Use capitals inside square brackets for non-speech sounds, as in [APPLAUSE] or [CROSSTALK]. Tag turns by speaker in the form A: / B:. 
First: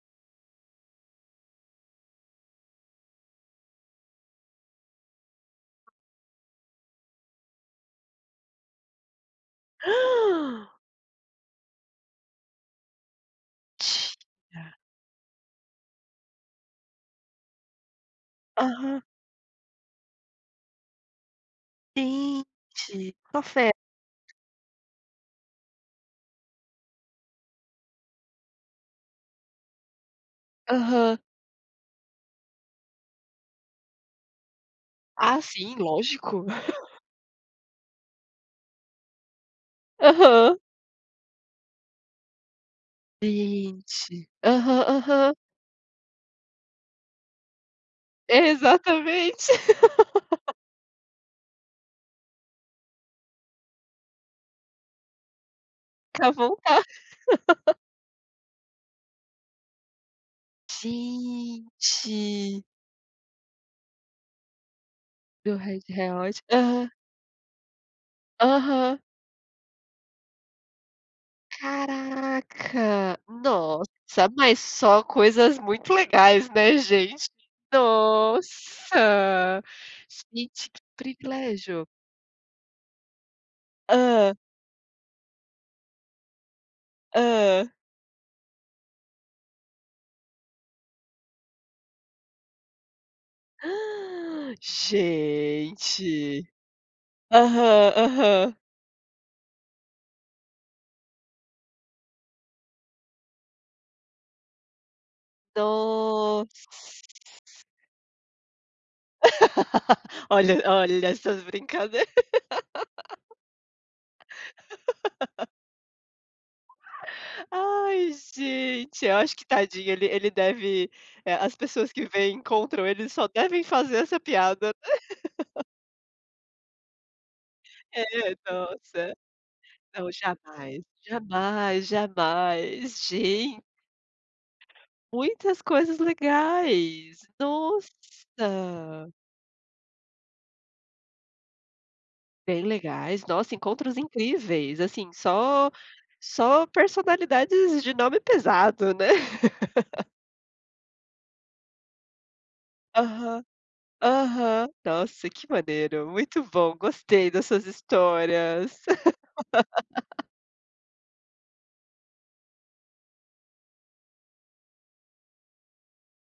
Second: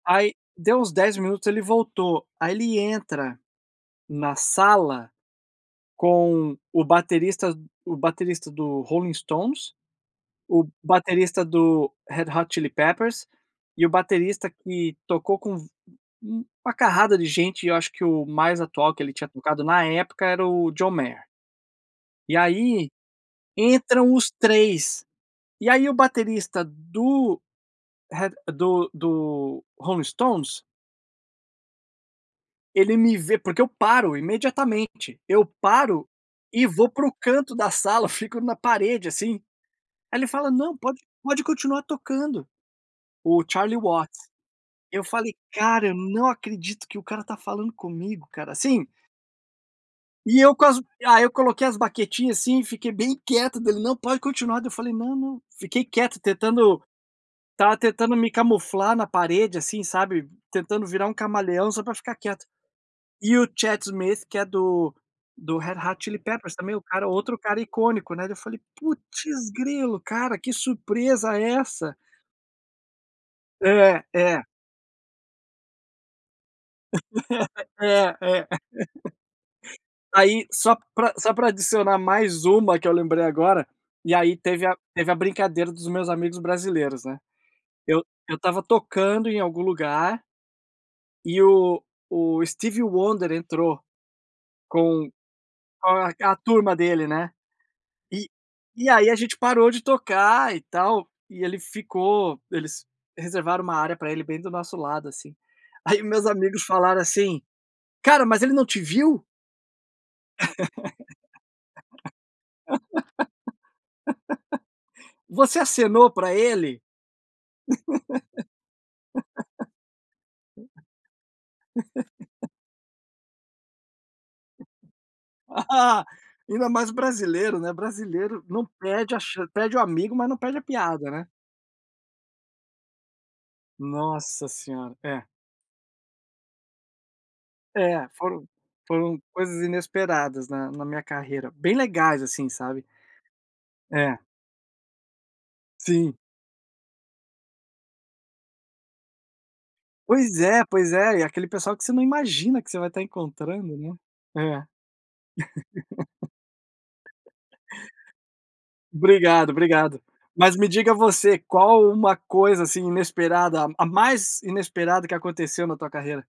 A: Aí deu uns 10 minutos ele voltou. Ai ele entra na sala com o baterista o baterista do Rolling Stones,
B: [GASPS]
A: baterista do Red Hot Chili Peppers e o baterista
B: Mentira!
A: que tocou com uma carrada de gente e eu acho que o mais atual
B: Aham.
A: que ele tinha tocado na época era o John Mayer. E aí
B: Gente [UNINTELLIGIBLE]
A: entram os 3. E aí o baterista do Red do do Rolling Stones.
B: Aham.
A: Ele me vê, porque eu paro imediatamente,
B: A
A: eu
B: sim,
A: paro
B: lógico.
A: e vou para o canto da sala, fico na parede assim. Aí ele fala:
B: Aham.
A: "Não, pode pode continuar tocando", o Charlie
B: Gente,
A: Watts.
B: aham,
A: Eu
B: aham.
A: falei: "Cara, eu não acredito que o cara tá falando comigo, cara", assim
B: Exatamente.
A: E
B: [LAUGHS]
A: eu com as aí eu coloquei as baquetinha, assim, e fiquei bem quieto, daí ele: "Não, pode continuar", daí eu falei: "Não não", fiquei quieto
B: Pra
A: tentando,
B: voltar.
A: estava
B: [LAUGHS]
A: tentando me camuflar na parede assim sabe, tentando virar um camaleão só para ficar quieto.
B: Gente.
A: E o Chad Smith que é do
B: Do
A: do Red
B: Red
A: Hot Chili
B: Red
A: Peppers também o
B: Hot.
A: cara outro cara icônico, né, daí eu falei:
B: Aham.
A: "Putz grilo cara, que surpresa é essa?".
B: Caraca,
A: É,
B: nossa,
A: é.
B: mas só coisas muito legais, né, gente.
A: [LAUGHS] É é. [LAUGHS]
B: Nossa,
A: Aí
B: gente
A: só
B: que
A: para só para
B: privilégio.
A: adicionar mais uma que eu lembrei agora, e
B: Hã.
A: aí teve a teve a brincadeira dos meus amigos brasileiros, né.
B: Hã.
A: Eu eu estava tocando em algum lugar, e o o Steve Wonder entrou,
B: [GASPS]
A: com com a a
B: Gente,
A: turma dele, né.
B: aham,
A: E
B: aham.
A: e aí, a gente parou de tocar e tal, e ele ficou eles reservaram uma área para ele bem do nosso lado, assim. Aí meus amigos
B: Noss
A: falaram assim, cara, mas ele não te viu?
B: [LAUGHS] Olha olha essas brincadeira.
A: [LAUGHS]
B: [LAUGHS]
A: Você acenou para ele?
B: Ai gente, acho que tadinho ele ele deve eh, as pessoas que vêm
A: [LAUGHS]
B: encontram eles só devem fazer essa piada. [LAUGHS]
A: Ah, ainda mais brasileiro, né,
B: É
A: brasileiro não
B: nossa,
A: perde a chan perde o
B: não
A: amigo mas não pede a
B: jamais,
A: piada, né.
B: jamais, jamais, gen
A: Nossa senhora. É.
B: Muitas coisas legais,
A: É, foram
B: nossa.
A: foram coisas inesperadas na na minha carreira bem legais assim,
B: Bem
A: sabe?
B: legais, nossa encontros
A: É.
B: incríveis assim só
A: Sim.
B: só personalidades de nome pesado, né. [LAUGHS]
A: Pois é, pois é e aquele pessoal que você não imagina que você vai tá
B: Aham,
A: encontrando, né, é. [LAUGHS]
B: aham, nossa que maneiro, muito bom, gostei dessas histórias.
A: Obrigado, obrigado.
B: [LAUGHS]
A: Mas me diga você, qual uma coisa assim inesperada a mais inesperada que aconteceu na tua carreira?